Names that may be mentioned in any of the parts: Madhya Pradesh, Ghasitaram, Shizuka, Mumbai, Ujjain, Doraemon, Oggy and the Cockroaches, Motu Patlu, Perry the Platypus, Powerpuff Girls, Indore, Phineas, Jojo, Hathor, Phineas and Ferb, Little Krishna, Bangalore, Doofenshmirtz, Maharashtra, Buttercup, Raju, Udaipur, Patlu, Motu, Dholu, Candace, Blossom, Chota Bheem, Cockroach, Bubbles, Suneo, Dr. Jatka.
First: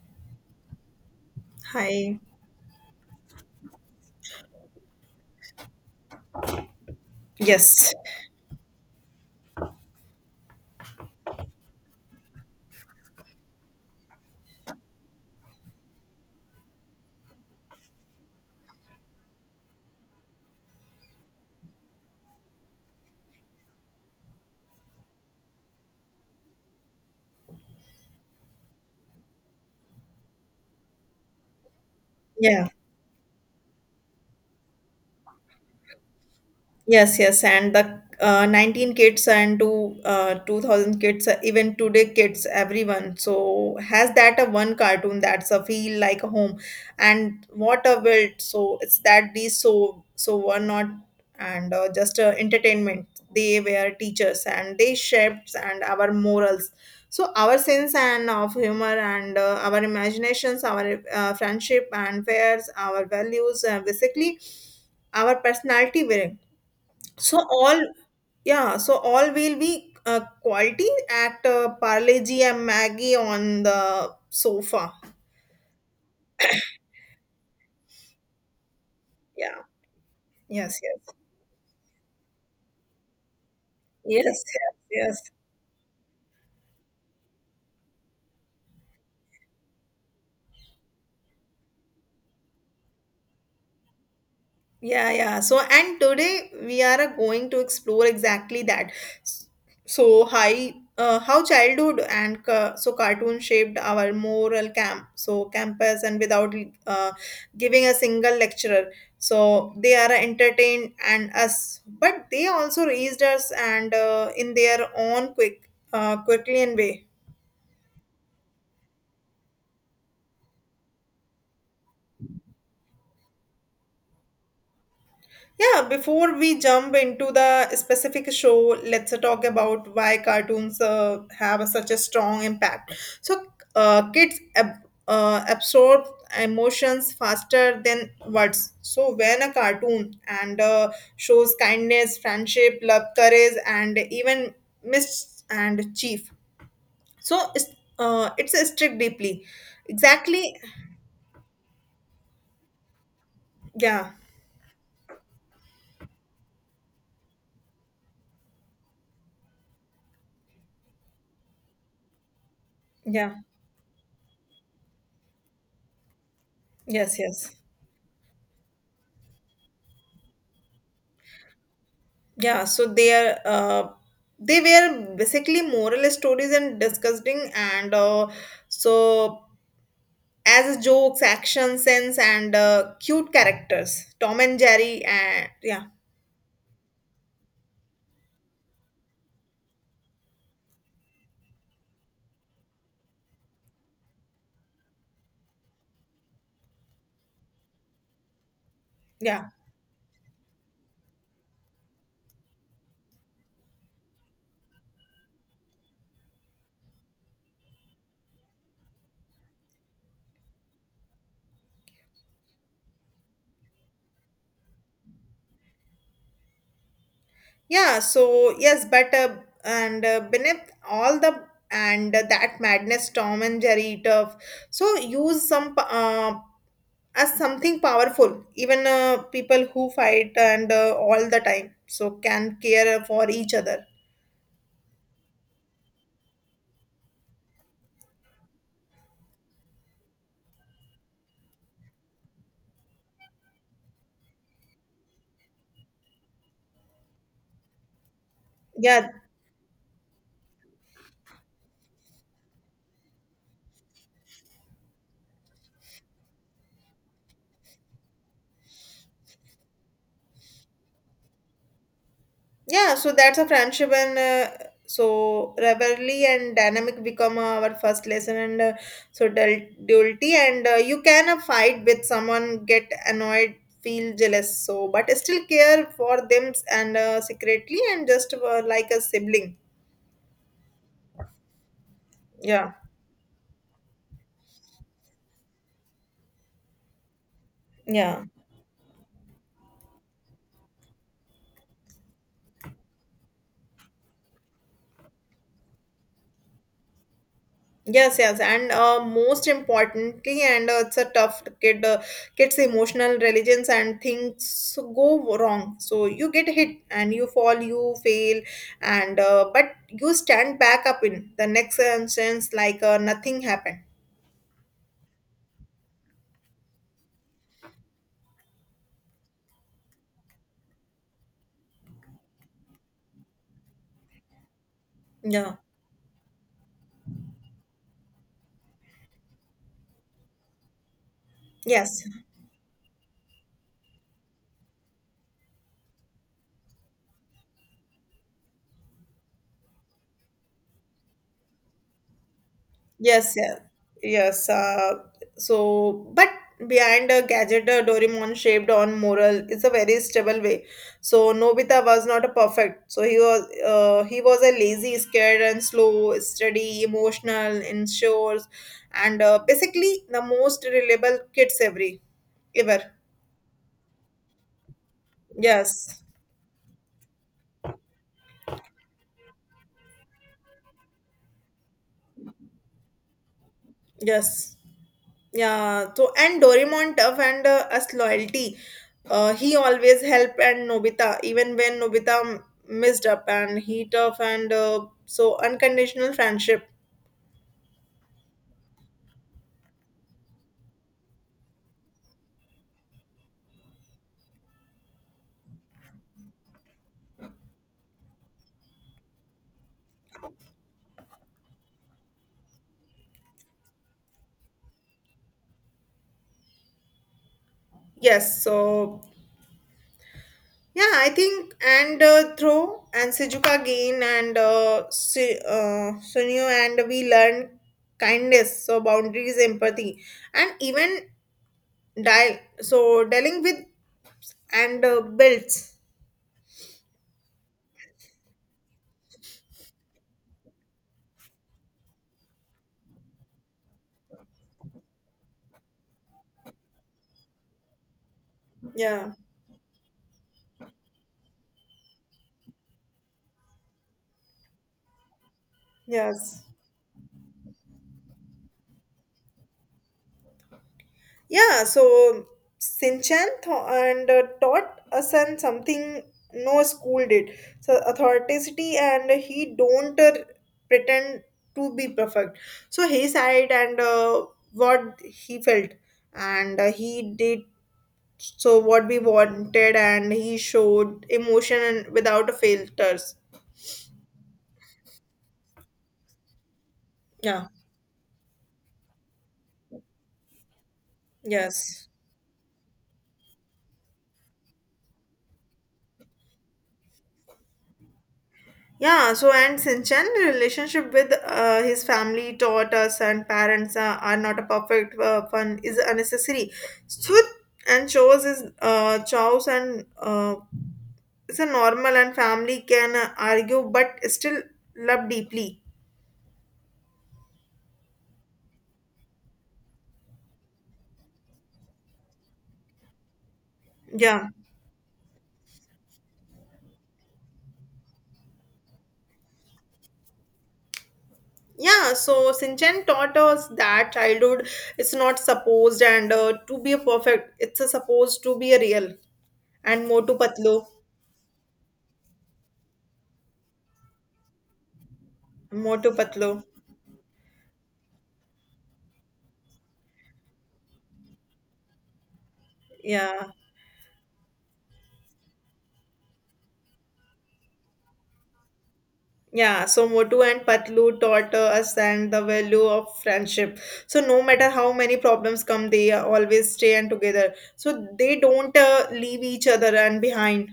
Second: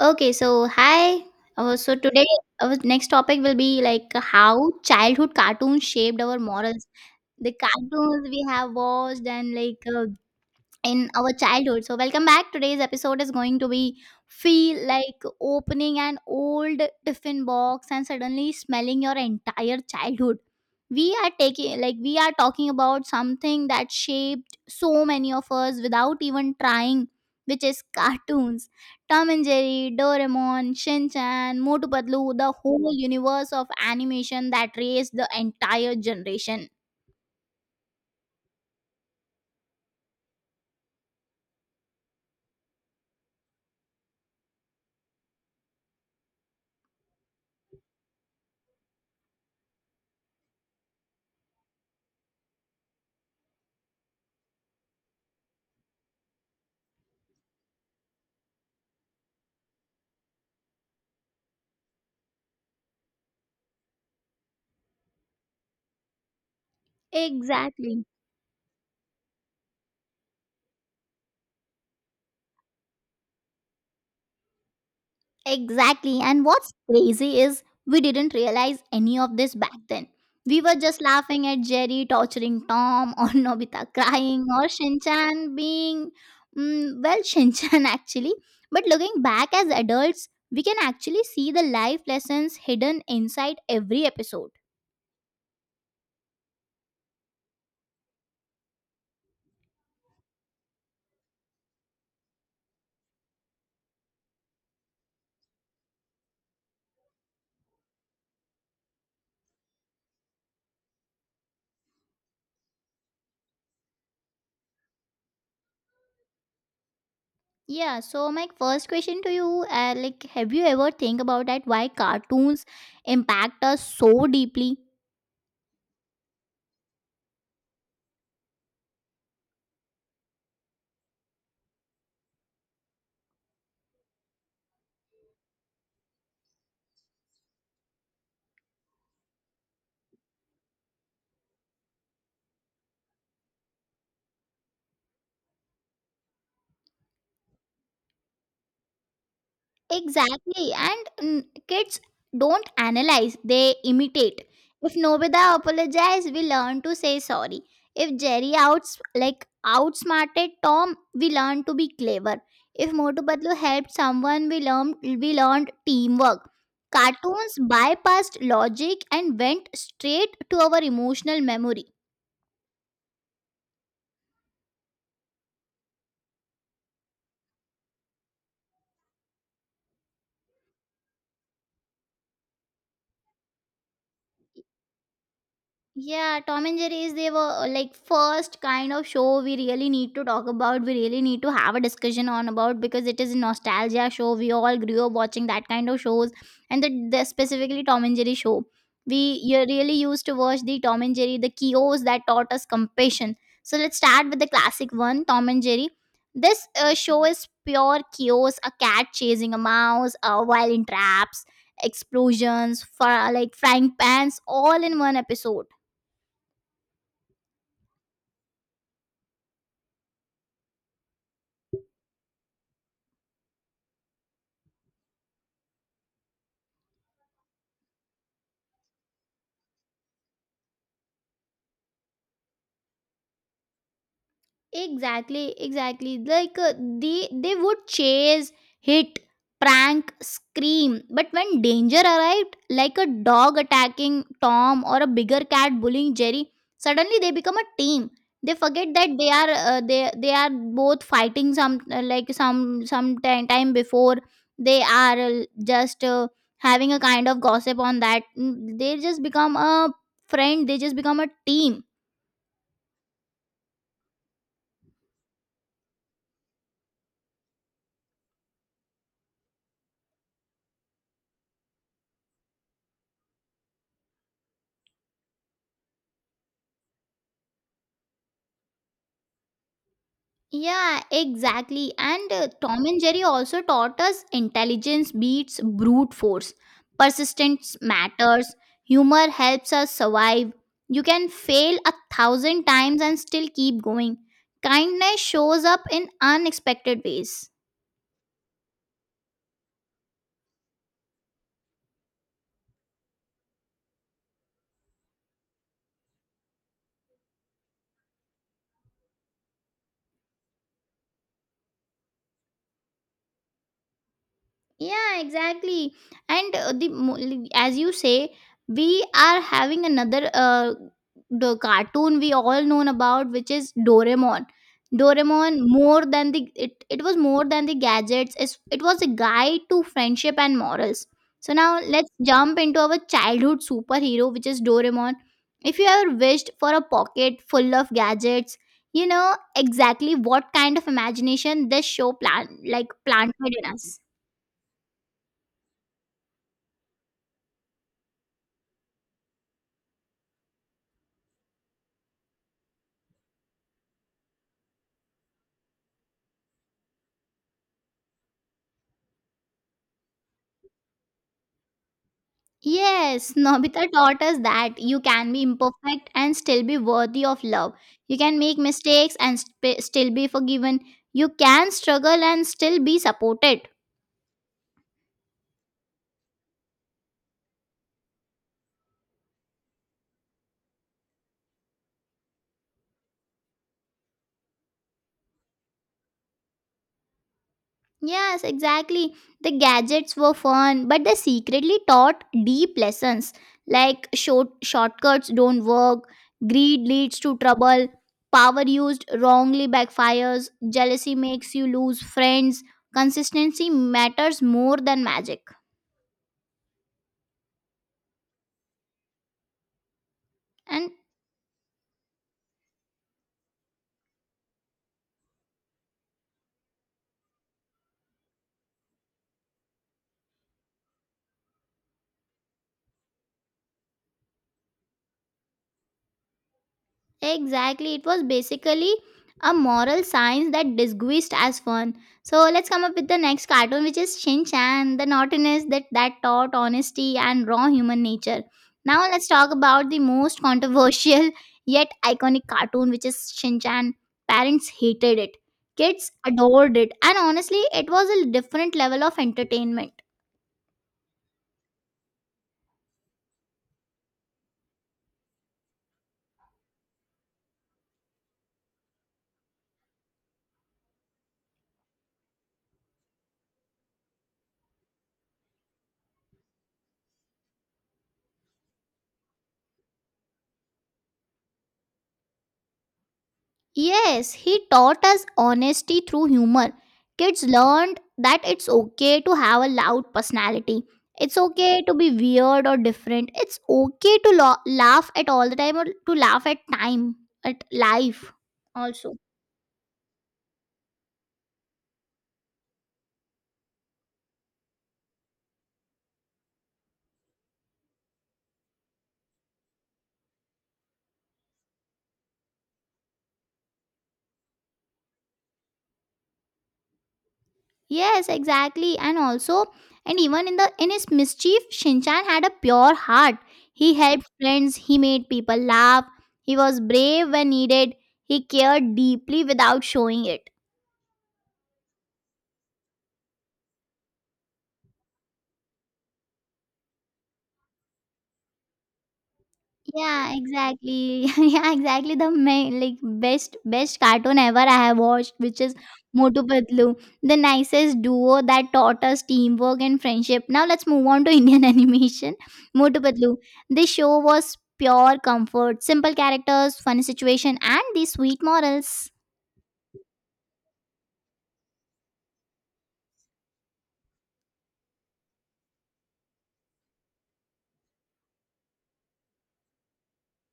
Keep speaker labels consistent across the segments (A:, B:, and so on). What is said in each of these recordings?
A: Okay, so hi. So
B: Hi.
A: today, our next topic will be like how childhood cartoons shaped our morals. The
B: Yes.
A: cartoons we have watched and like in our childhood. So, welcome back. Today's episode is going to be feel like opening an old tiffin box and suddenly smelling your entire childhood. We are taking like we are talking about something that shaped so many of us without even trying, which is cartoons. Tom and Jerry, Doraemon, Shin Chan, Motu Patlu, the
B: Yeah.
A: whole universe of animation that raised the entire generation.
B: Yes, yes, and the 19 kids and two 2000 kids, even today kids, everyone. So has that a one cartoon that's a feel like a home, and what a world. So it's that these so were not and just entertainment. They were teachers and they shaped and our morals. So our sense and of humor and our imaginations, our friendship and fears, our values, basically our personality. Were so all,
A: Exactly.
B: yeah, so all will be quality at Parle G and Maggie on the sofa.
A: Exactly. And what's crazy is we didn't realize any of this
B: Yeah.
A: back then. We were
B: Yes. Yes.
A: just laughing at Jerry torturing Tom, or Nobita
B: Yes.
A: crying, or
B: Yes. Yes.
A: Shinchan being, well, Shinchan actually. But looking back as adults, we can actually see the life lessons hidden inside every episode.
B: Yeah, yeah. So, and today we are going to explore exactly that. S- So, hi, how childhood and so cartoon shaped our moral camp, so campus, and without uh, giving a single lecturer. So they are entertained and us, but they also raised us and in their own quick, quickly and way.
A: Yeah, so my first question to you, like, have you ever think about that why cartoons impact us so deeply?
B: Yeah, before we jump into the specific show, let's talk about why cartoons have such a strong impact. So, kids absorb emotions faster than words. So, when a cartoon and shows kindness, friendship, love, courage, and even mis and chief, so it's a strict deeply. Exactly.
A: Exactly. And kids don't analyze, they
B: Yeah.
A: imitate. If Nobita apologized, we learn to say sorry. If Jerry outs like outsmarted Tom, we learn to be clever. If Motu
B: Yeah.
A: Patlu helped someone, we learned teamwork.
B: Yes.
A: Cartoons
B: Yes.
A: bypassed logic and went straight to our emotional memory.
B: Yeah, so they were basically moral stories and disgusting and so as jokes, action sense and cute characters, Tom and Jerry, and yeah,
A: Yeah, Tom and Jerry is they were like first kind of show we really need to talk about. We really need to have a discussion on about because it is a nostalgia show. We all grew up watching that kind of shows, and the specifically Tom and Jerry show. We
B: yeah,
A: you really used to watch the Tom and Jerry, the kios that taught us compassion. So let's start with the classic one, Tom and Jerry. This show is pure kios: a cat chasing a mouse, while in traps, explosions, like frying pans, all in one episode.
B: yeah. So yes, but and beneath all the and that madness, Tom and Jerry eat up. So use as something powerful. Even people who fight and all the time, so can care for each other.
A: Exactly, exactly. Like they would chase, hit, prank, scream. But when danger arrived, like a dog attacking Tom or a bigger cat bullying Jerry, suddenly they become a team. They forget
B: Yeah.
A: that they are both fighting some like some time before they are just having a kind of gossip on that. They just become a friend. They just become a team.
B: Yeah, so that's a friendship, and so rivalry and dynamic become our first lesson, and so duality, and you can fight with someone, get annoyed, feel jealous, so but still care for them and secretly, and just like a sibling.
A: Yeah, exactly. And
B: Yeah,
A: Tom and Jerry also taught us intelligence beats brute force. Persistence
B: yeah.
A: matters. Humor helps us survive. You can fail a thousand times and still keep going. Kindness shows up in unexpected ways.
B: Yes, yes, and most importantly, and it's a tough kid, kids' emotional religions and things go wrong. So you get hit and you fall, you fail, and but you stand back up in the next instance like nothing happened.
A: Yeah, exactly, and as you say we are having another the cartoon we all known about, which is Doraemon.
B: Yeah.
A: Doraemon more than it was more than the gadgets. It was a guide to friendship and morals. So now
B: Yes.
A: let's jump into our childhood superhero, which is Doraemon. If you ever wished for a pocket full of gadgets, you know exactly what kind of imagination this show plan like
B: Yes,
A: planted
B: yeah,
A: in us.
B: yes. So, but behind a gadget, a Doraemon shaped on moral is a very stable way. So Nobita was not a perfect. So he was a lazy, scared, and slow, steady, emotional, insure, and basically the most reliable kids every ever.
A: Yes, Nobita taught us that you can be
B: Yes,
A: imperfect and still be worthy of love. You can make mistakes and still be forgiven. You can struggle and still be supported.
B: yes. Yeah, so and Doraemon tough and us loyalty. He always helped and Nobita, even when messed up, and he tough and so unconditional friendship.
A: Yes, exactly. The gadgets were fun, but they secretly taught deep lessons like shortcuts don't work, greed leads to trouble, power used wrongly backfires, jealousy makes you lose friends. Consistency matters more than magic
B: Yes, so
A: and
B: yeah, I think and throw and Sejuka gain and Sunio and we learn kindness, so boundaries, empathy, and even dial. So dealing with and builds.
A: exactly. It was basically a moral science that disguised as fun. So let's come up with the next cartoon, which is Shin Chan, the naughtiness that taught honesty and raw human nature. Now
B: Yeah.
A: let's talk about the most controversial yet iconic cartoon, which is Shin Chan. Parents hated it, kids
B: Yes.
A: adored it, and honestly, it was a different level of entertainment.
B: Yeah, so Sinchan th- and taught us and something no school did. So authenticity, and he don't pretend to be perfect. So he said and what he felt, and he did so what we wanted, and he showed emotion and without filters.
A: Yes, he taught us honesty through humor. Kids
B: Yeah.
A: learned that it's okay to have a loud personality. It's okay
B: Yes.
A: to be weird or different. It's okay to laugh at all the time or to laugh at time, at life
B: Yeah,
A: also.
B: so and Sinchan relationship with his family taught us and parents are not a perfect, fun is unnecessary. So and shows is chows and it's a normal, and family can argue but still love deeply.
A: Yes, exactly. And also, and even in the in his mischief, Shinchan had a pure heart. He helped
B: Yeah.
A: friends, he made people laugh. He was brave when needed. He cared deeply without showing it.
B: Yeah, so Sinchan taught us that childhood is not supposed and to be a perfect. It's a supposed to be a real and more
A: Yeah,
B: patlo,
A: exactly. Yeah, exactly. The main, like best cartoon ever I have watched, which is
B: more patlo.
A: Motu Patlu, the nicest duo that taught us teamwork and friendship. Now let's move on to Indian animation. Motu
B: Yeah.
A: Patlu. This show was pure comfort, simple characters, funny situation, and the sweet morals.
B: Yeah, so Motu and Patlu taught us and the value of friendship. So no matter how many problems come, they always stay and together. So they don't leave each other and behind.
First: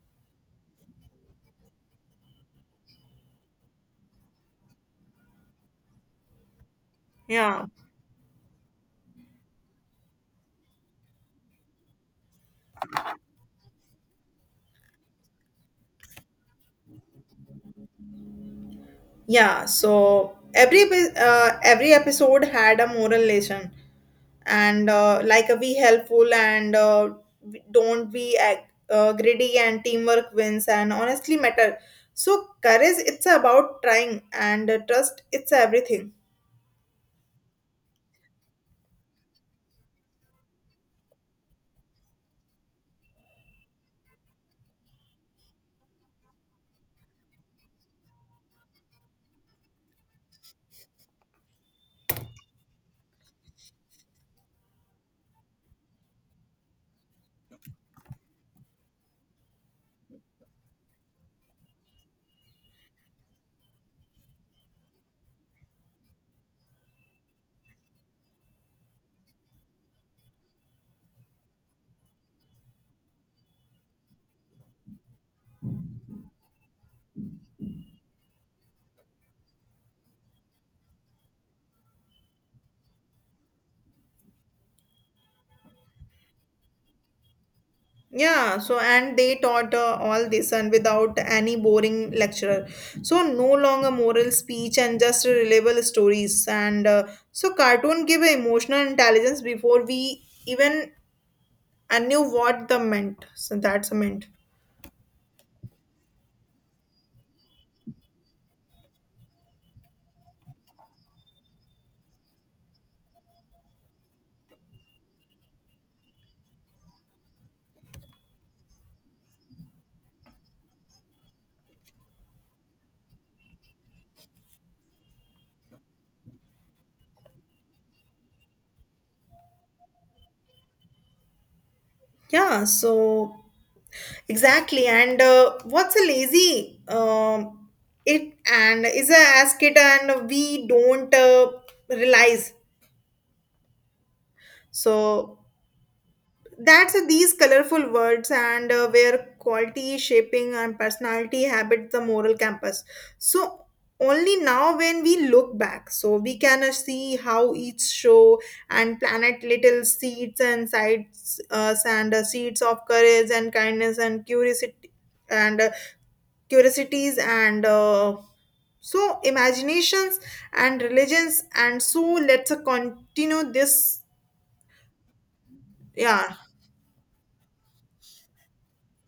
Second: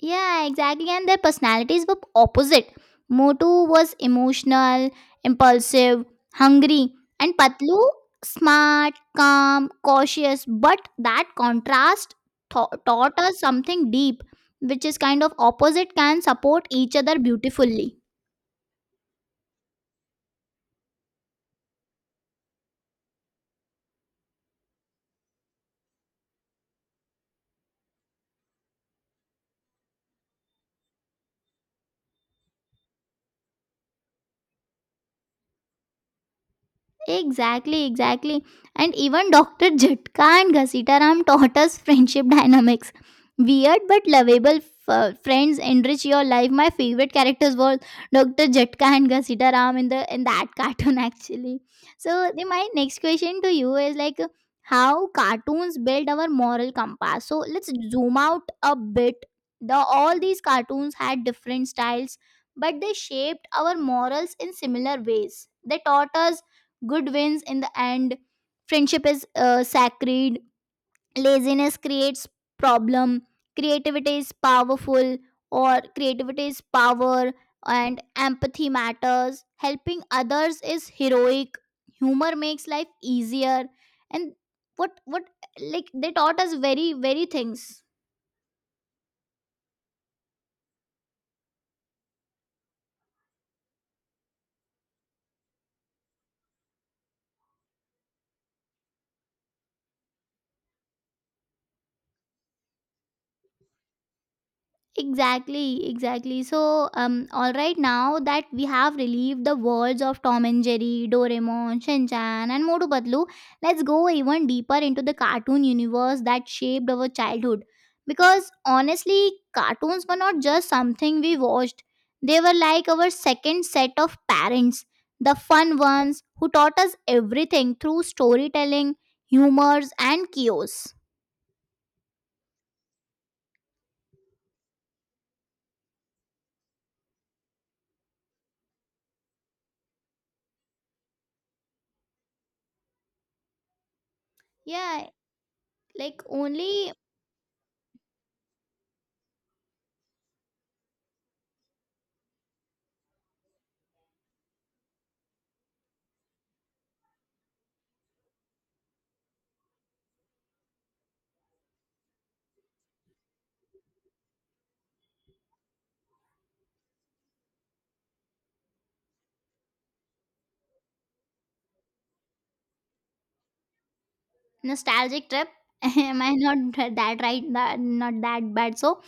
A: Yeah, exactly. And their personalities were opposite. Motu was emotional, impulsive, hungry, and
B: Yeah,
A: Patlu smart, calm, cautious. But that contrast taught us something deep, which is kind of opposite can support each other beautifully.
B: yeah. So every episode had a moral lesson, and like be helpful and don't be greedy, and teamwork wins, and honestly matter. So courage, it's about trying, and trust, it's everything.
A: Exactly, exactly. And even Dr. Jatka and Ghasitaram taught us friendship dynamics. Weird but lovable friends enrich your life. My favorite characters were Dr. Jatka and Ghasitaram in the in that cartoon actually. So my next question to you is like how cartoons build our moral compass. So let's zoom out a bit. The all these cartoons had different styles, but they shaped our morals in similar ways. They taught us good wins in the end, friendship is sacred, laziness creates problem, creativity is powerful or creativity is power, and empathy matters, helping others is heroic, humor makes life easier, and what like they taught us very things.
B: Yeah, so and they taught all this and without any boring lecturer. So no longer moral speech and just reliable stories. And so cartoon give a emotional intelligence before we even I knew what the meant. So that's a meant.
A: Exactly, exactly. So, all right, now that we have relieved the worlds of Tom and Jerry, Doraemon, Shinchan, and Motu Patlu, let's go even deeper into the cartoon universe that shaped our childhood. Because honestly, cartoons were not just something we watched, they were like our second set of parents, the fun ones who taught us everything through storytelling, humors, and chaos.
B: Yeah, so exactly. And what's a lazy? It and is a as kid and we don't realize.
A: Yeah,
B: So
A: like
B: that's
A: only
B: these colorful words and where quality shaping and personality habit the moral campus. So only now when we look back, so we can see how each show and planet little seeds and sides and seeds of courage and kindness and curiosity and curiosities and so imaginations and religions, and so let's continue this.
A: nostalgic trip. Am I
B: Yeah,
A: not that right, that not that bad? So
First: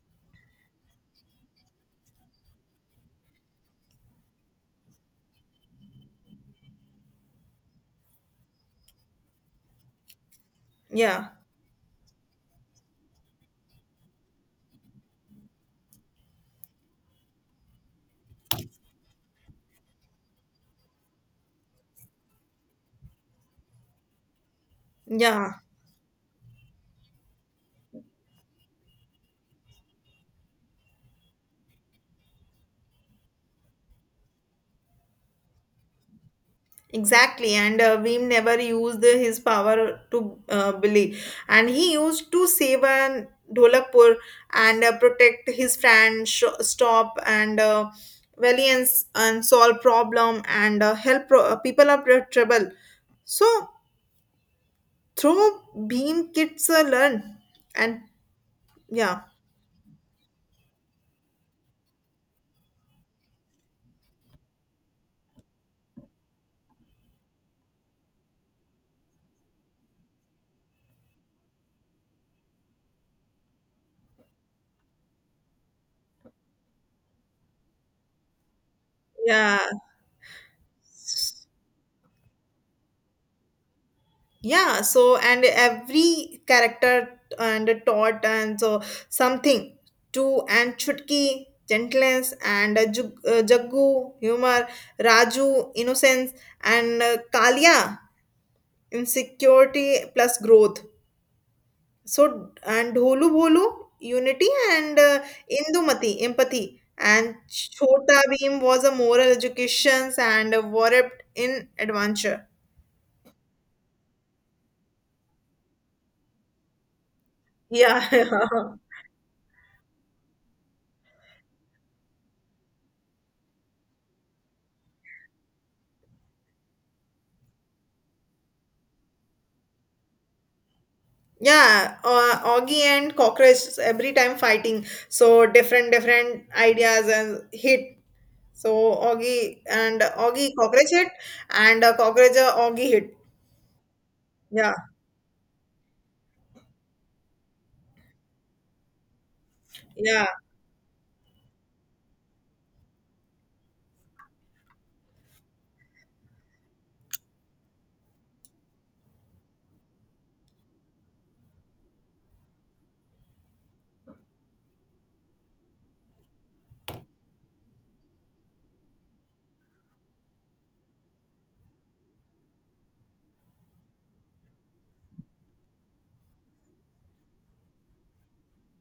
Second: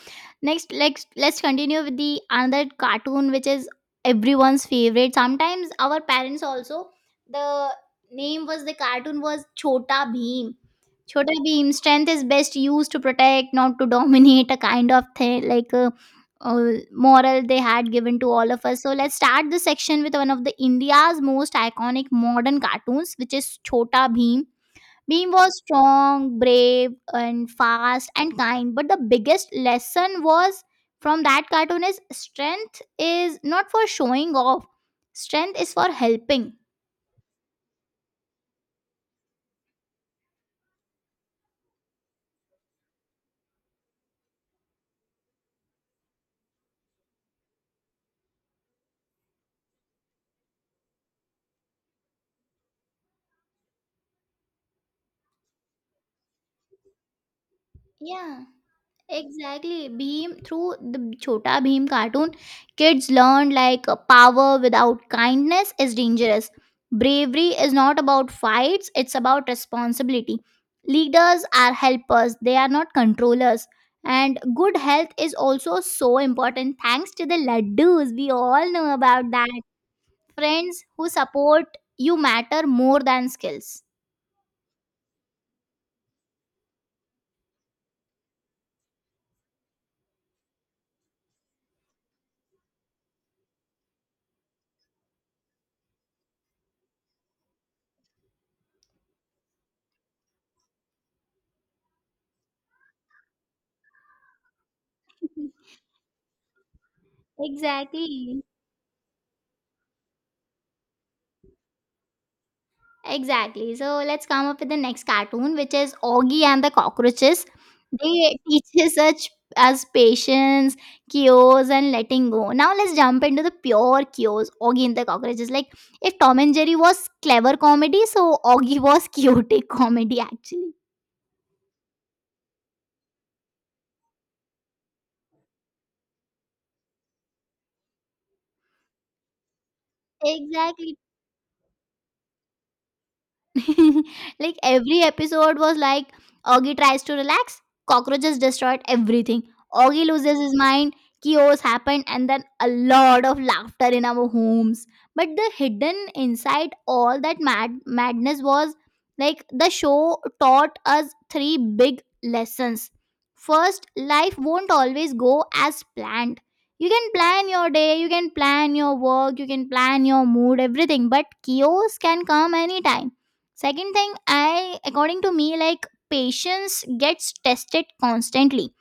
A: next, let's continue with the another cartoon, which is everyone's favorite, sometimes our parents also. The name was, the cartoon was Chota Bheem.
B: yeah,
A: Chota Bheem, strength is best used to protect, not to dominate, a kind of thing like a moral they had given to all of us. So let's start this section with one of the India's most iconic modern cartoons, which is Chota Bheem. Beam was
B: yeah.
A: strong, brave, and fast and kind. But the biggest lesson was from that cartoon is strength is not for showing off. Strength is for helping.
B: Exactly, and Veem never used his power to bully, and he used to save an Dholakpur and protect his friend, stop and valiance and solve problem and help people of their trouble. So through Beam, kids learn, and
A: Yeah.
B: yeah,
A: Exactly. Beam, through the Chota Bhim cartoon, kids learned like power without kindness is dangerous. Bravery is not about fights, it's about responsibility. Leaders are helpers, they are not controllers. And good health is also so important, thanks to the laddus. We all know about that.
B: yeah.
A: Friends who support you matter more than skills.
B: Yeah, so and every character and taught and so something to and chutki gentleness and jaggu humor, raju innocence, and kalia insecurity plus growth, so and dholu bolu unity and indumati empathy, and chota
A: Exactly.
B: Bheem was a moral education and warped in adventure.
A: Exactly. So let's come up with the next cartoon, which is Augie and the Cockroaches.
B: Yeah.
A: They teaches such as patience, cures, and letting go. Now let's jump into the pure cures. Augie and the Cockroaches. Like if Tom and Jerry was clever comedy, so Augie was chaotic comedy actually.
B: Yeah, Augie and Cockroach every time fighting. So different different ideas and hit. So Augie and Augie Cockroach
A: Exactly.
B: hit and Cockroach Augie hit.
A: Like
B: Yeah,
A: every episode was like Augie tries to relax, cockroaches destroyed everything. Augie
B: yeah,
A: loses his mind, chaos happened, and then a lot of laughter in our homes. But the hidden inside all that madness was like the show taught us three big lessons. First, life won't always go as planned. You can plan your day, you can plan your work, you can plan your mood, everything, but chaos can come anytime. Second thing, I according to me, like patience gets tested constantly.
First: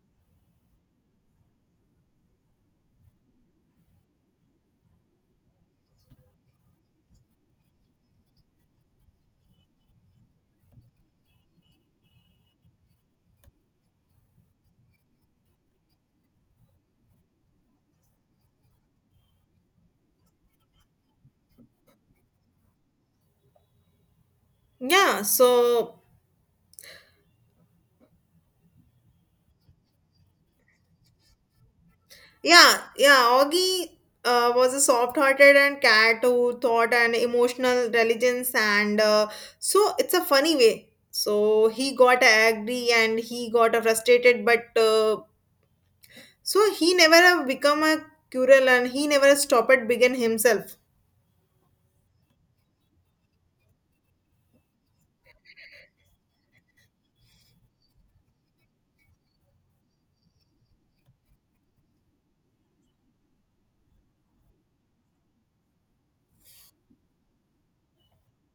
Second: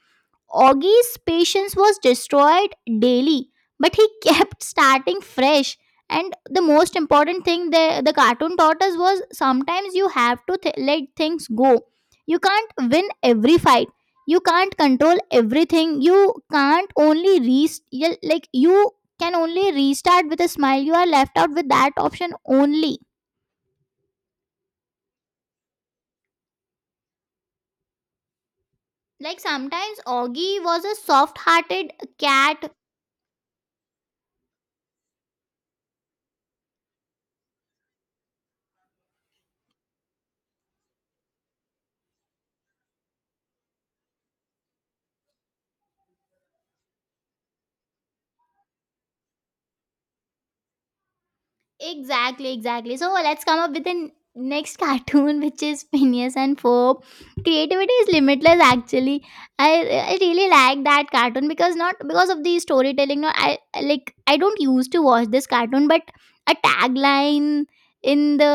A: Augie's patience was destroyed daily, but he kept starting fresh. And the most important thing the cartoon taught us was sometimes you have to let things go. You can't win every fight. You can't control everything. You can't only re Like you can only restart with a smile. You are left out with that option only.
B: yeah. So
A: Like sometimes Augie was a soft hearted cat.
B: yeah, yeah. Augie was a soft-hearted and cat who thought and emotional intelligence and so it's a funny way. So he got angry and he got frustrated, but. So he never have become a curel, and he never stopped at begin himself.
A: Exactly, exactly. So let's come up with the next cartoon, which is Phineas and Ferb. Creativity is limitless actually. I really like that cartoon because not because of the storytelling, not I like I don't used to watch this cartoon, but a tagline in the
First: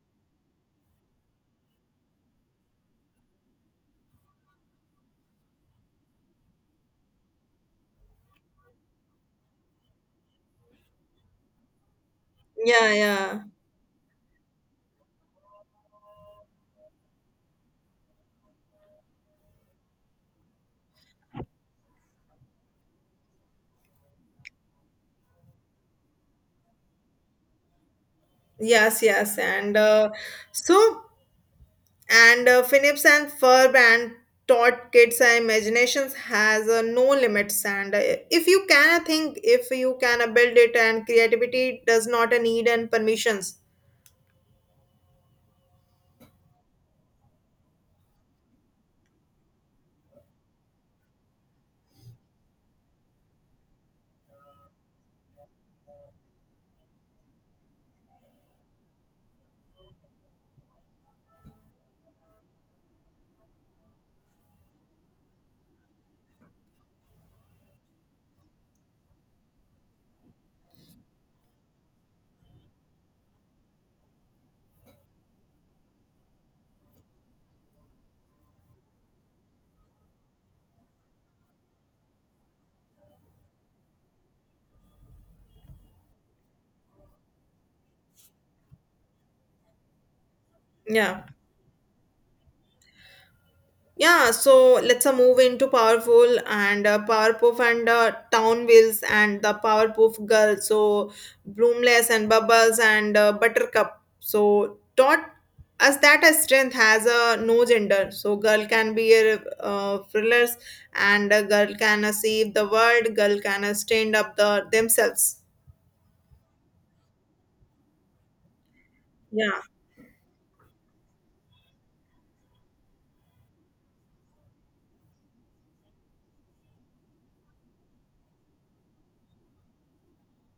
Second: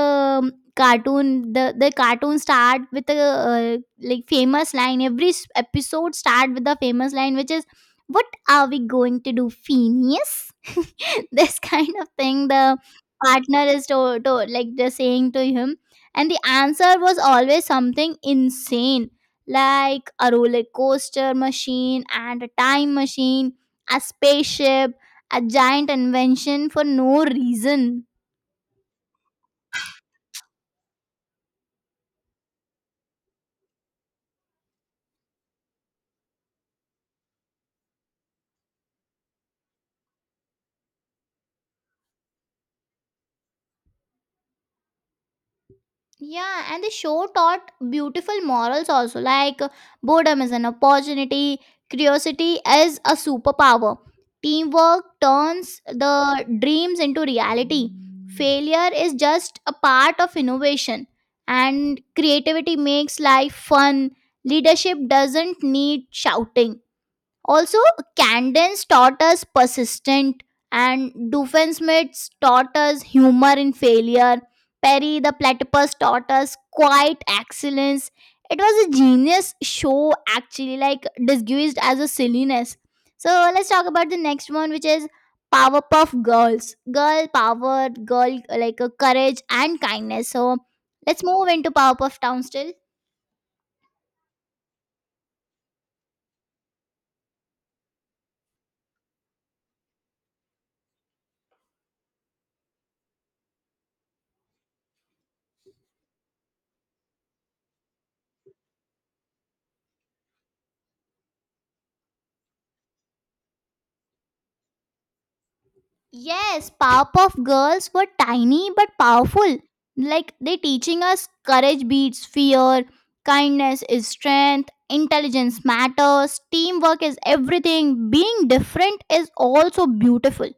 A: um, cartoon, the cartoon start with a like famous line, every episode start with the famous line, which is what are we going to do, Phineas? This kind of thing, the
B: Yeah, yeah.
A: partner is to like just saying to him, and the answer was always something insane, like a roller coaster machine and a time machine, a spaceship, a giant invention for no reason.
B: Yes, yes. And so, and Phillips and Ferb and taught kids imaginations has no limits. And if you can think, if you can build it, and creativity does not need and permissions.
A: Yeah, and the show taught beautiful morals also, like boredom is an opportunity, curiosity is a superpower. Teamwork turns the dreams into reality. Failure is just a part of innovation, and creativity makes life fun. Leadership doesn't need shouting. Also, Candence taught us persistent, and Doofenshmirtz taught us humor in failure. Perry the Platypus taught us quiet excellence. It was a genius show, actually, like disguised as a silliness. So let's talk about the next one, which is Powerpuff Girls. Girl power, girl courage and kindness. So
B: Yeah.
A: let's move into Powerpuff Town still.
B: Yeah, so let's move into Powerful and Powerpuff and Town Wheels and the Powerpuff Girl. So Bloomless and Bubbles and Buttercup. So taught us that a strength has a no gender. So girl can be a thrillers, and a girl can save the world. Girl can stand up the themselves.
A: Yes, Powerpuff Girls were tiny but powerful.
B: Yeah.
A: Like they teaching us courage beats fear, kindness is strength, intelligence matters, teamwork is everything. Being different is also beautiful.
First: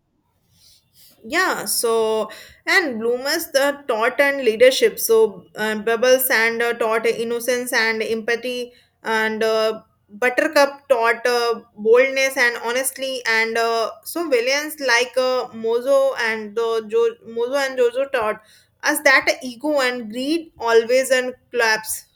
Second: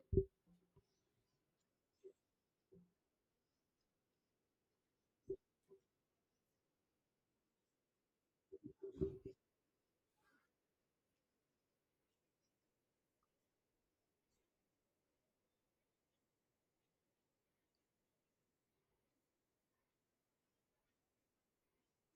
B: Yeah, so and bloomers the taught and leadership, so bubbles and taught innocence and empathy, and buttercup taught boldness and honestly, and so villains like mozo and jojo taught us that ego and greed always and collapse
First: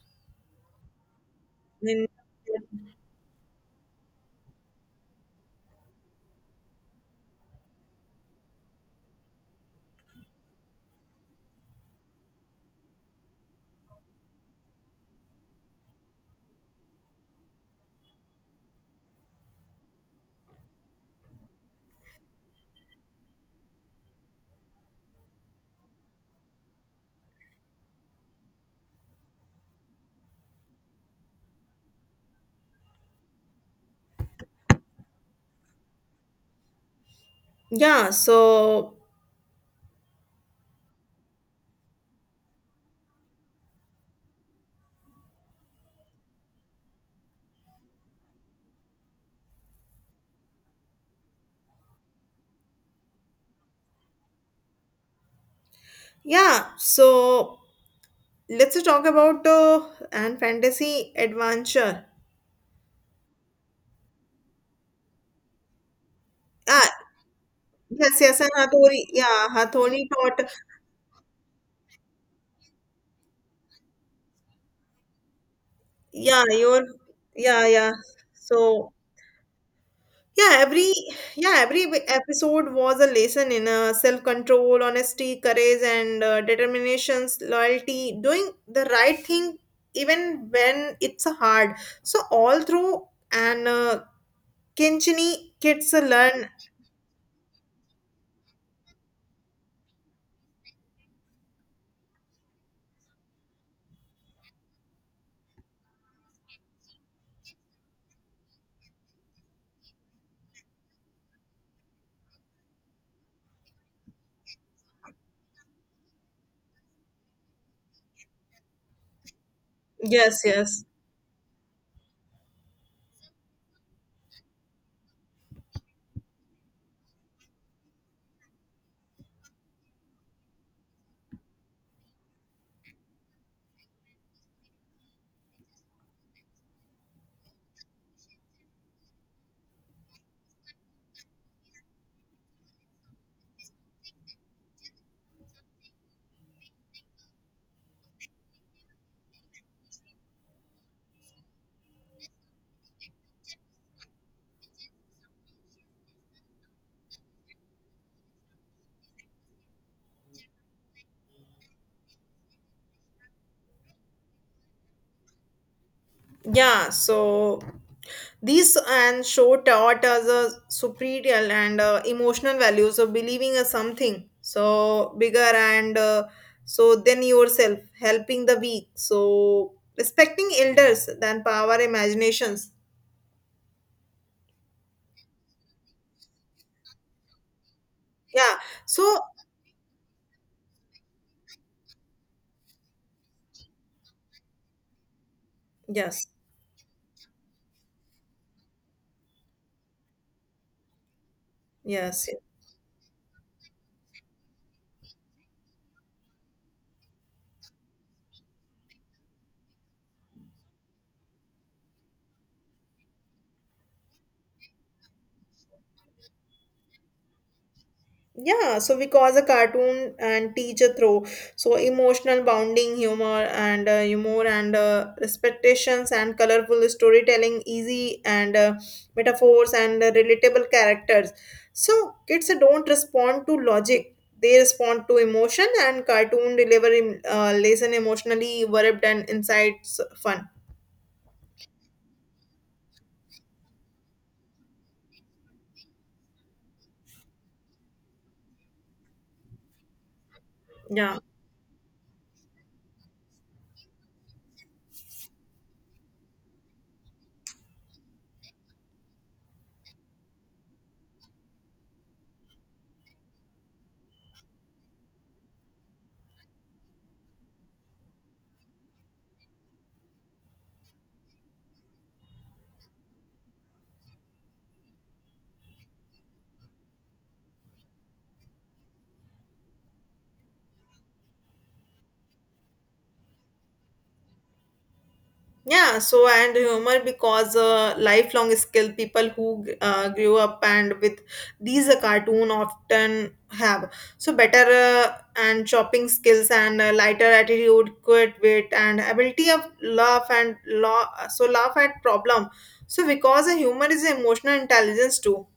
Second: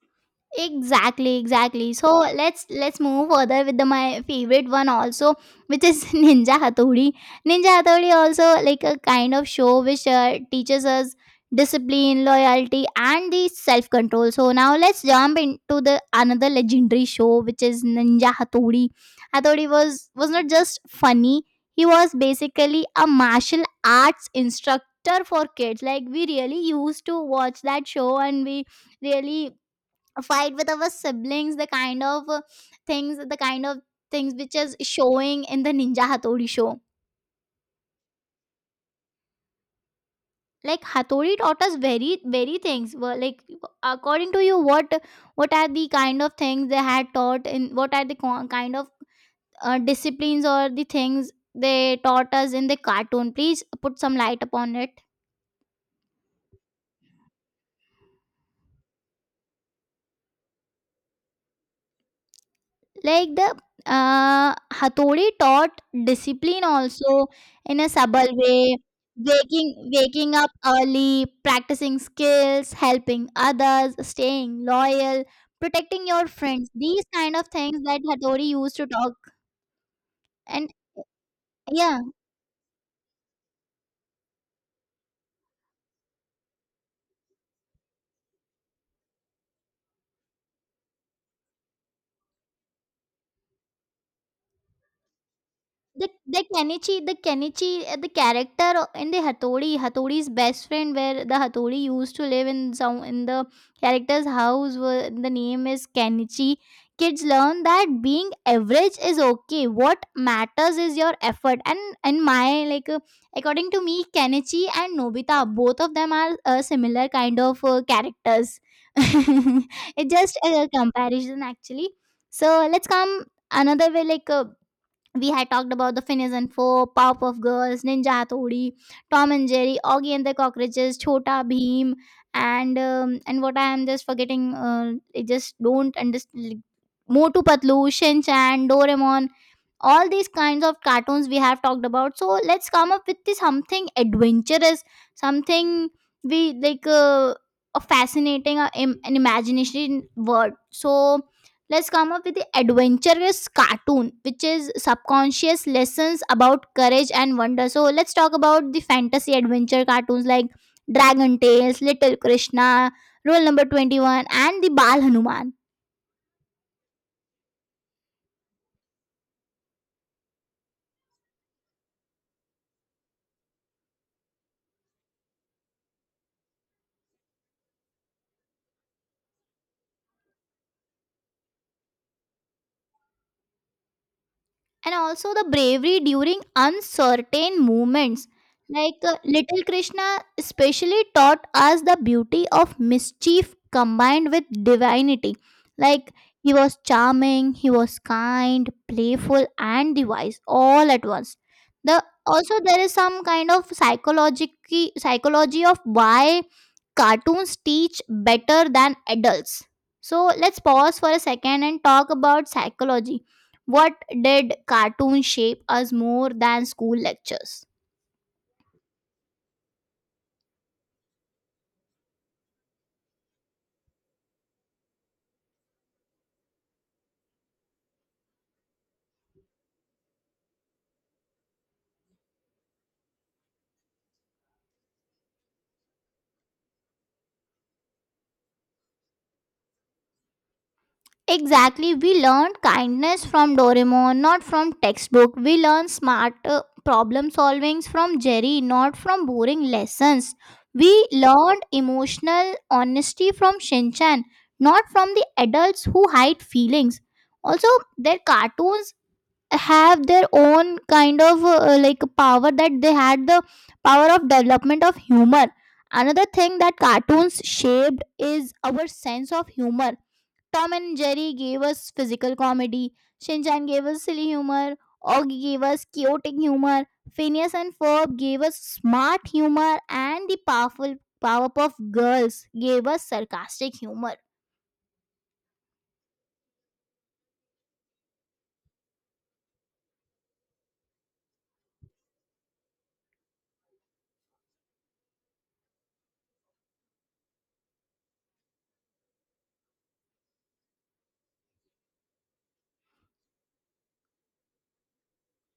A: Exactly, exactly.
B: in.
A: So let's move further with the, my favorite one also, which is Ninja Hatori. Ninja Hatori also like a kind of show which teaches us discipline, loyalty, and the self control. So now let's jump into the another legendary show, which is Ninja Hatori. Hatori was not just funny; he was basically a martial arts instructor for kids. Like we really used to watch that show, and we really a fight with our siblings the kind of things the kind of things which is showing in the ninja hatori show
B: Yeah, so
A: like hatori taught us very things. Well, like according to you what are the kind of things they had taught and what are the kind of disciplines or the things they taught us in the cartoon, please put some light upon it.
B: yeah, so let's talk about and fantasy adventure.
A: Like the Hathodi taught discipline
B: Yeah.
A: also in a
B: Yes,
A: subtle
B: yes, and
A: way,
B: Hathori, yeah,
A: waking
B: Hathori
A: waking
B: taught,
A: up early, practicing skills, helping others, staying loyal, protecting your
B: yeah,
A: friends.
B: your,
A: These kind of
B: yeah,
A: things
B: yeah.
A: that Hathodi used to
B: So,
A: talk
B: yeah,
A: and
B: every, yeah,
A: yeah.
B: episode was a lesson in self-control, honesty, courage, and determinations, loyalty, doing the right thing even when it's hard. So all through and Kinchini kids
A: The the
B: learn.
A: Kenichi the Kenichi uh, the character in the Hatori's best friend where the Hatori used to live in some in the character's house where the name is Kenichi. Kids learn that being average is okay. What matters is your effort. And in my according to me, Kenichi and Nobita both of them are similar kind of characters. It's just
B: Yes,
A: a
B: yes.
A: comparison actually. So let's come another way like. We had talked about the Phineas and Ferb, Powerpuff Girls, Ninja Hathodi, Tom and Jerry, Augie and the Cockroaches, Chota Bheem, and what I am just forgetting. I just don't understand. Motu Patlu, Shin Chan, Doraemon, all these kinds of cartoons we have talked about. So let's come up with the something adventurous, something we like a fascinating an imagination word. So let's come up with the adventurous cartoon which is subconscious lessons about courage and wonder. So let's talk about the fantasy adventure cartoons like Dragon Tales, Little Krishna, Rule Number 21, and the Bal Hanuman,
B: Yeah, so these and show taught us a superior and emotional value. So believing a something so bigger and so than yourself, helping the weak. So respecting elders than power imaginations.
A: and also the bravery during uncertain moments.
B: Yeah. So
A: Little Krishna especially taught us the beauty of mischief combined with divinity. Like
B: yes,
A: he was charming, he was kind, playful, and device all at once. The
B: yes.
A: also there is some kind of psychology of why cartoons teach better than adults. So let's pause for a second and talk about psychology. What did cartoons shape us more than school lectures?
B: Yeah, so because a cartoon and teacher throw so emotional bonding, humor, and humor and respectations, and colorful storytelling, easy and metaphors, and relatable characters. So kids don't respond to logic; they respond to emotion, and cartoon deliver lesson emotionally, verbed and insights fun.
A: Exactly, we learned kindness from Doraemon, not from textbook. We learned smart problem solvings from Jerry, not from boring lessons. We
B: Yeah.
A: learned emotional honesty from Shinchan, not from the adults who hide feelings. Also, their cartoons have their own kind of like power that they had the power of development of humor. Another thing that cartoons shaped is our sense of humor. Tom and Jerry gave us physical comedy, Shinchan gave us silly humor, Oggy gave us chaotic humor, Phineas and Ferb gave us smart humor, and the powerful Powerpuff Girls gave us sarcastic humor.
B: Yeah, so and humor because lifelong skill, people who grew up and with these cartoon often have so better and shopping skills and lighter attitude, good wit and ability of laugh and laugh, so laugh at problem. So because humor is emotional intelligence too.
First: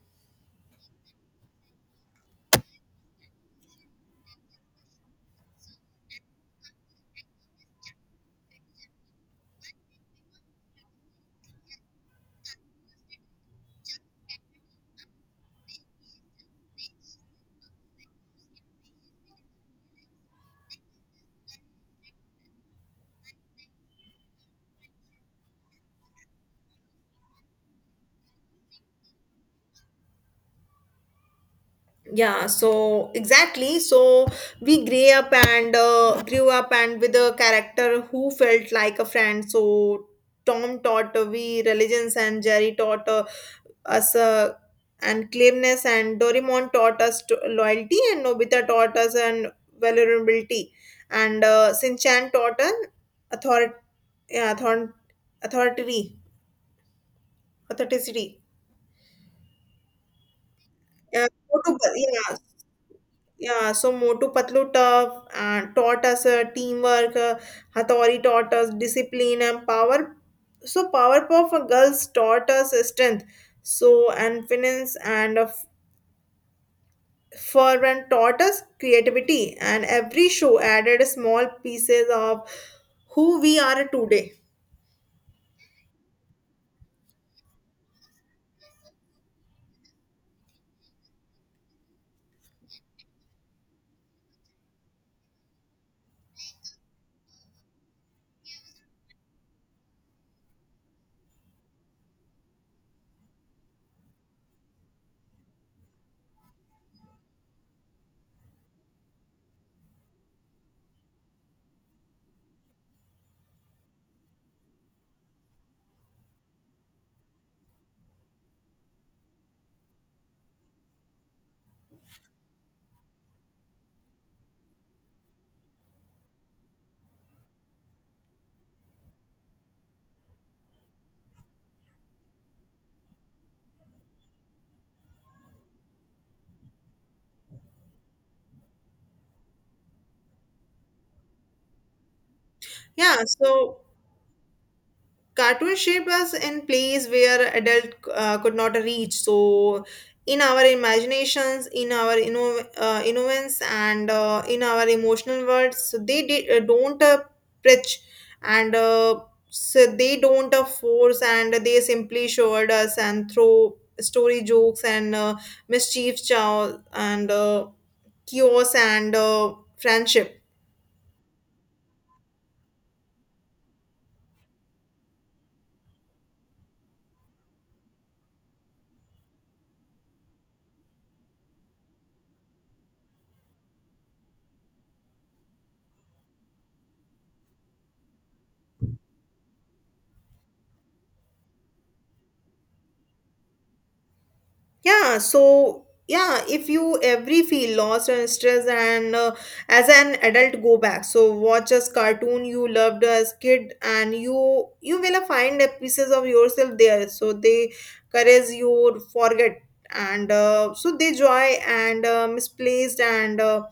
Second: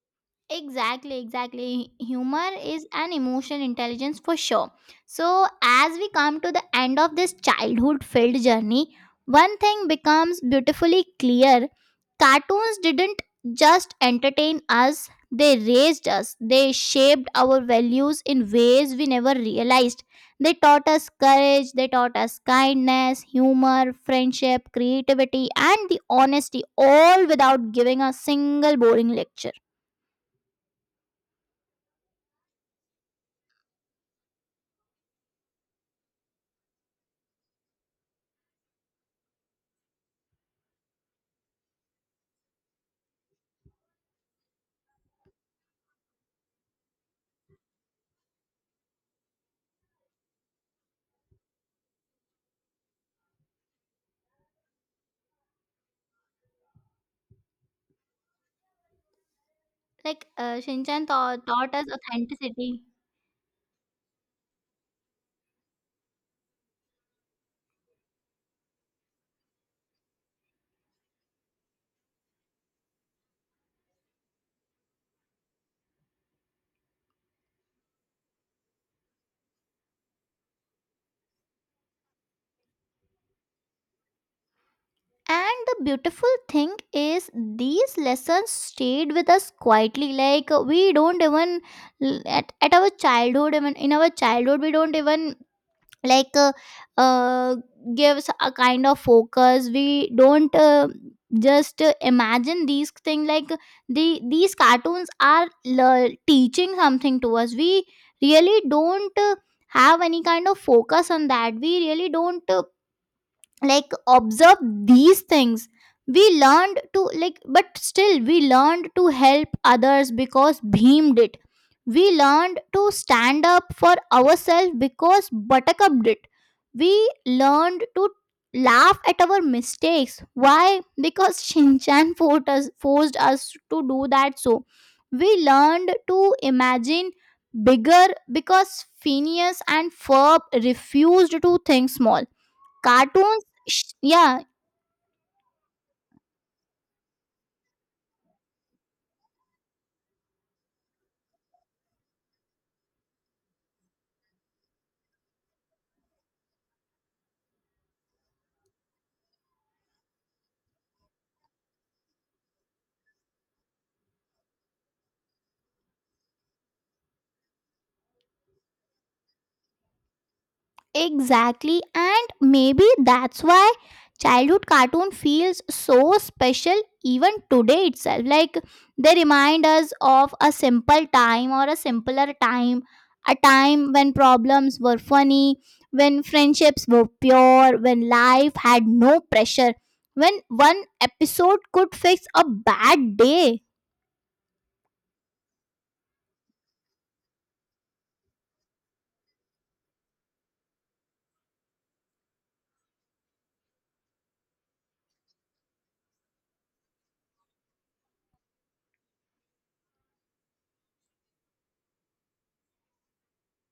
A: Exactly, exactly. Humor is an emotional intelligence for sure. So, as we come to the end of this childhood filled journey, one thing becomes beautifully clear: cartoons didn't just entertain us, they raised us, they shaped our values in ways we never realized. They taught us courage, they taught us kindness, humor, friendship, creativity, and the honesty, all without giving a single boring lecture.
B: Yeah, so exactly, so we grew up and with a character who felt like a friend, so tom taught we religions, and jerry taught us and clearness, and doraemon taught us to loyalty, and nobita taught us and vulnerability, and sinchan taught an author- yeah, author- authority authenticity,
A: Shinchan
B: yeah,
A: taught,
B: so
A: taught us
B: to- yeah.
A: authenticity.
B: Yeah, so Motu Patlu tough, and taught us teamwork, Hathori taught us discipline and power. So Powerpuff Girls taught us strength. So and finance and Fervent taught us creativity. And every show added small pieces of who we are today.
A: And the beautiful thing is, these lessons stayed with us quietly. Like we don't even at our childhood, even in our childhood, we don't even like uh, uh, gives a kind of focus, we don't just imagine these things. Like these cartoons are teaching something to us, we really don't have any kind of focus on that, we really don't like observe these things. We learned to like, but still we learned to help others because Bhim did, we learned to stand up for ourselves because Buttercup did, we learned to laugh at our mistakes. Why? Because Shinchan forced us to do that. So we learned to imagine bigger because Phineas and Ferb refused to think small.
B: Yeah,
A: Cartoons
B: so
A: yeah,
B: cartoon shaped us in place where adult could not reach, so in our imaginations, in our innocence, and in our emotional words, so they did, don't preach and so they don't force, and they simply showed us and throw story jokes and mischief chow and chaos and friendship.
A: exactly. And maybe that's why childhood cartoon feels so special even today itself. Like they remind us of a simple time or a simpler time, a time when problems were funny, when friendships were pure, when life had no pressure, when one episode could fix a bad day.
B: Yeah, so yeah, if you every feel lost and stressed, and as an adult go back, so watch a cartoon you loved as kid, and you will find a pieces of yourself there. So they courage you forget, and so they joy and misplaced, and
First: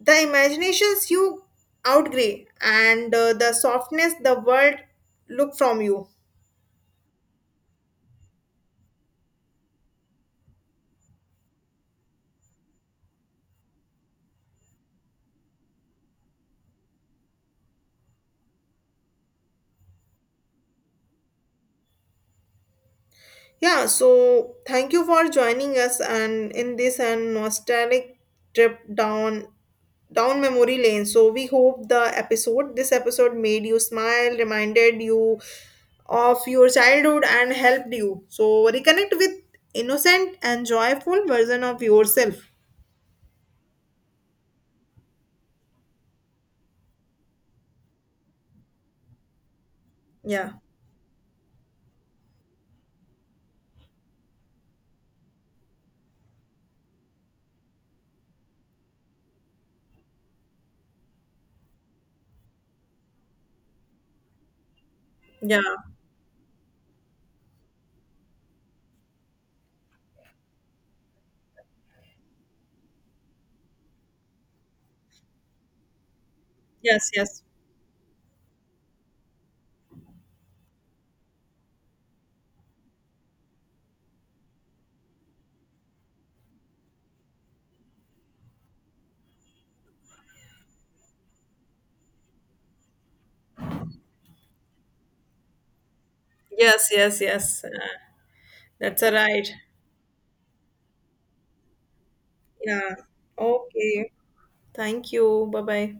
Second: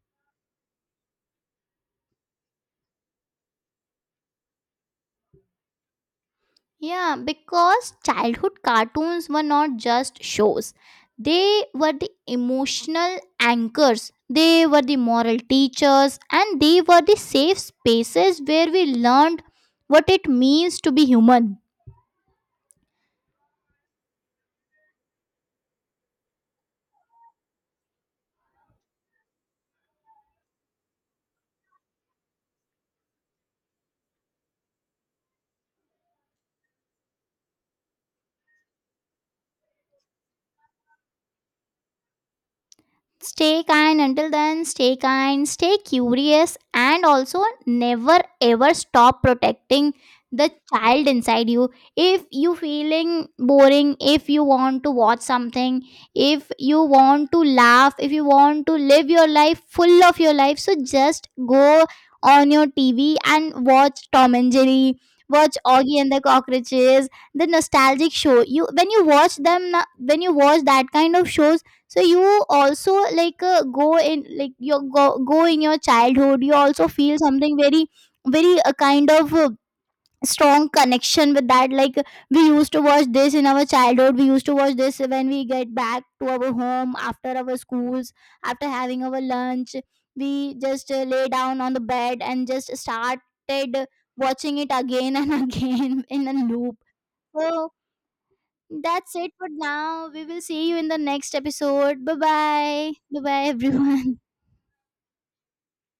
B: the imaginations you outgrow, and the softness the world look from you.
A: Yeah, because childhood cartoons were not just shows. They were the emotional anchors, they were the moral teachers, and they were the safe spaces where we learned what it means to be human.
B: Yeah, so thank you for joining us and in this and nostalgic trip down memory lane. So we hope the episode this episode made you smile, reminded you of your childhood and helped you. So reconnect with innocent and joyful version of yourself.
A: Stay kind. Until then, stay kind, stay curious, and also never ever stop protecting the
B: Yeah.
A: child inside you. If you feeling boring, if you want to watch something, if you want to laugh, if you want to live your life full of your life, so just go on your TV and watch Tom and Jerry, watch
B: Yeah.
A: Augie and the Cockroaches, the nostalgic show. You when you watch them, when you watch that kind of shows, so you also go in, like you go in your childhood you also
B: Yes,
A: feel
B: yes.
A: something very very kind of strong connection with that. Like we used to watch this in our childhood, we used to watch this when we get back to our home after our schools, after having our lunch, we just lay down on the bed and just started watching it again and again in a loop.
B: Yes, yes, yes.
A: So
B: That's a
A: that's it
B: right.
A: for now. We will see you in the next episode. Bye bye.
B: Yeah.
A: Bye bye,
B: Okay.
A: everyone.
B: Thank you. Bye-bye.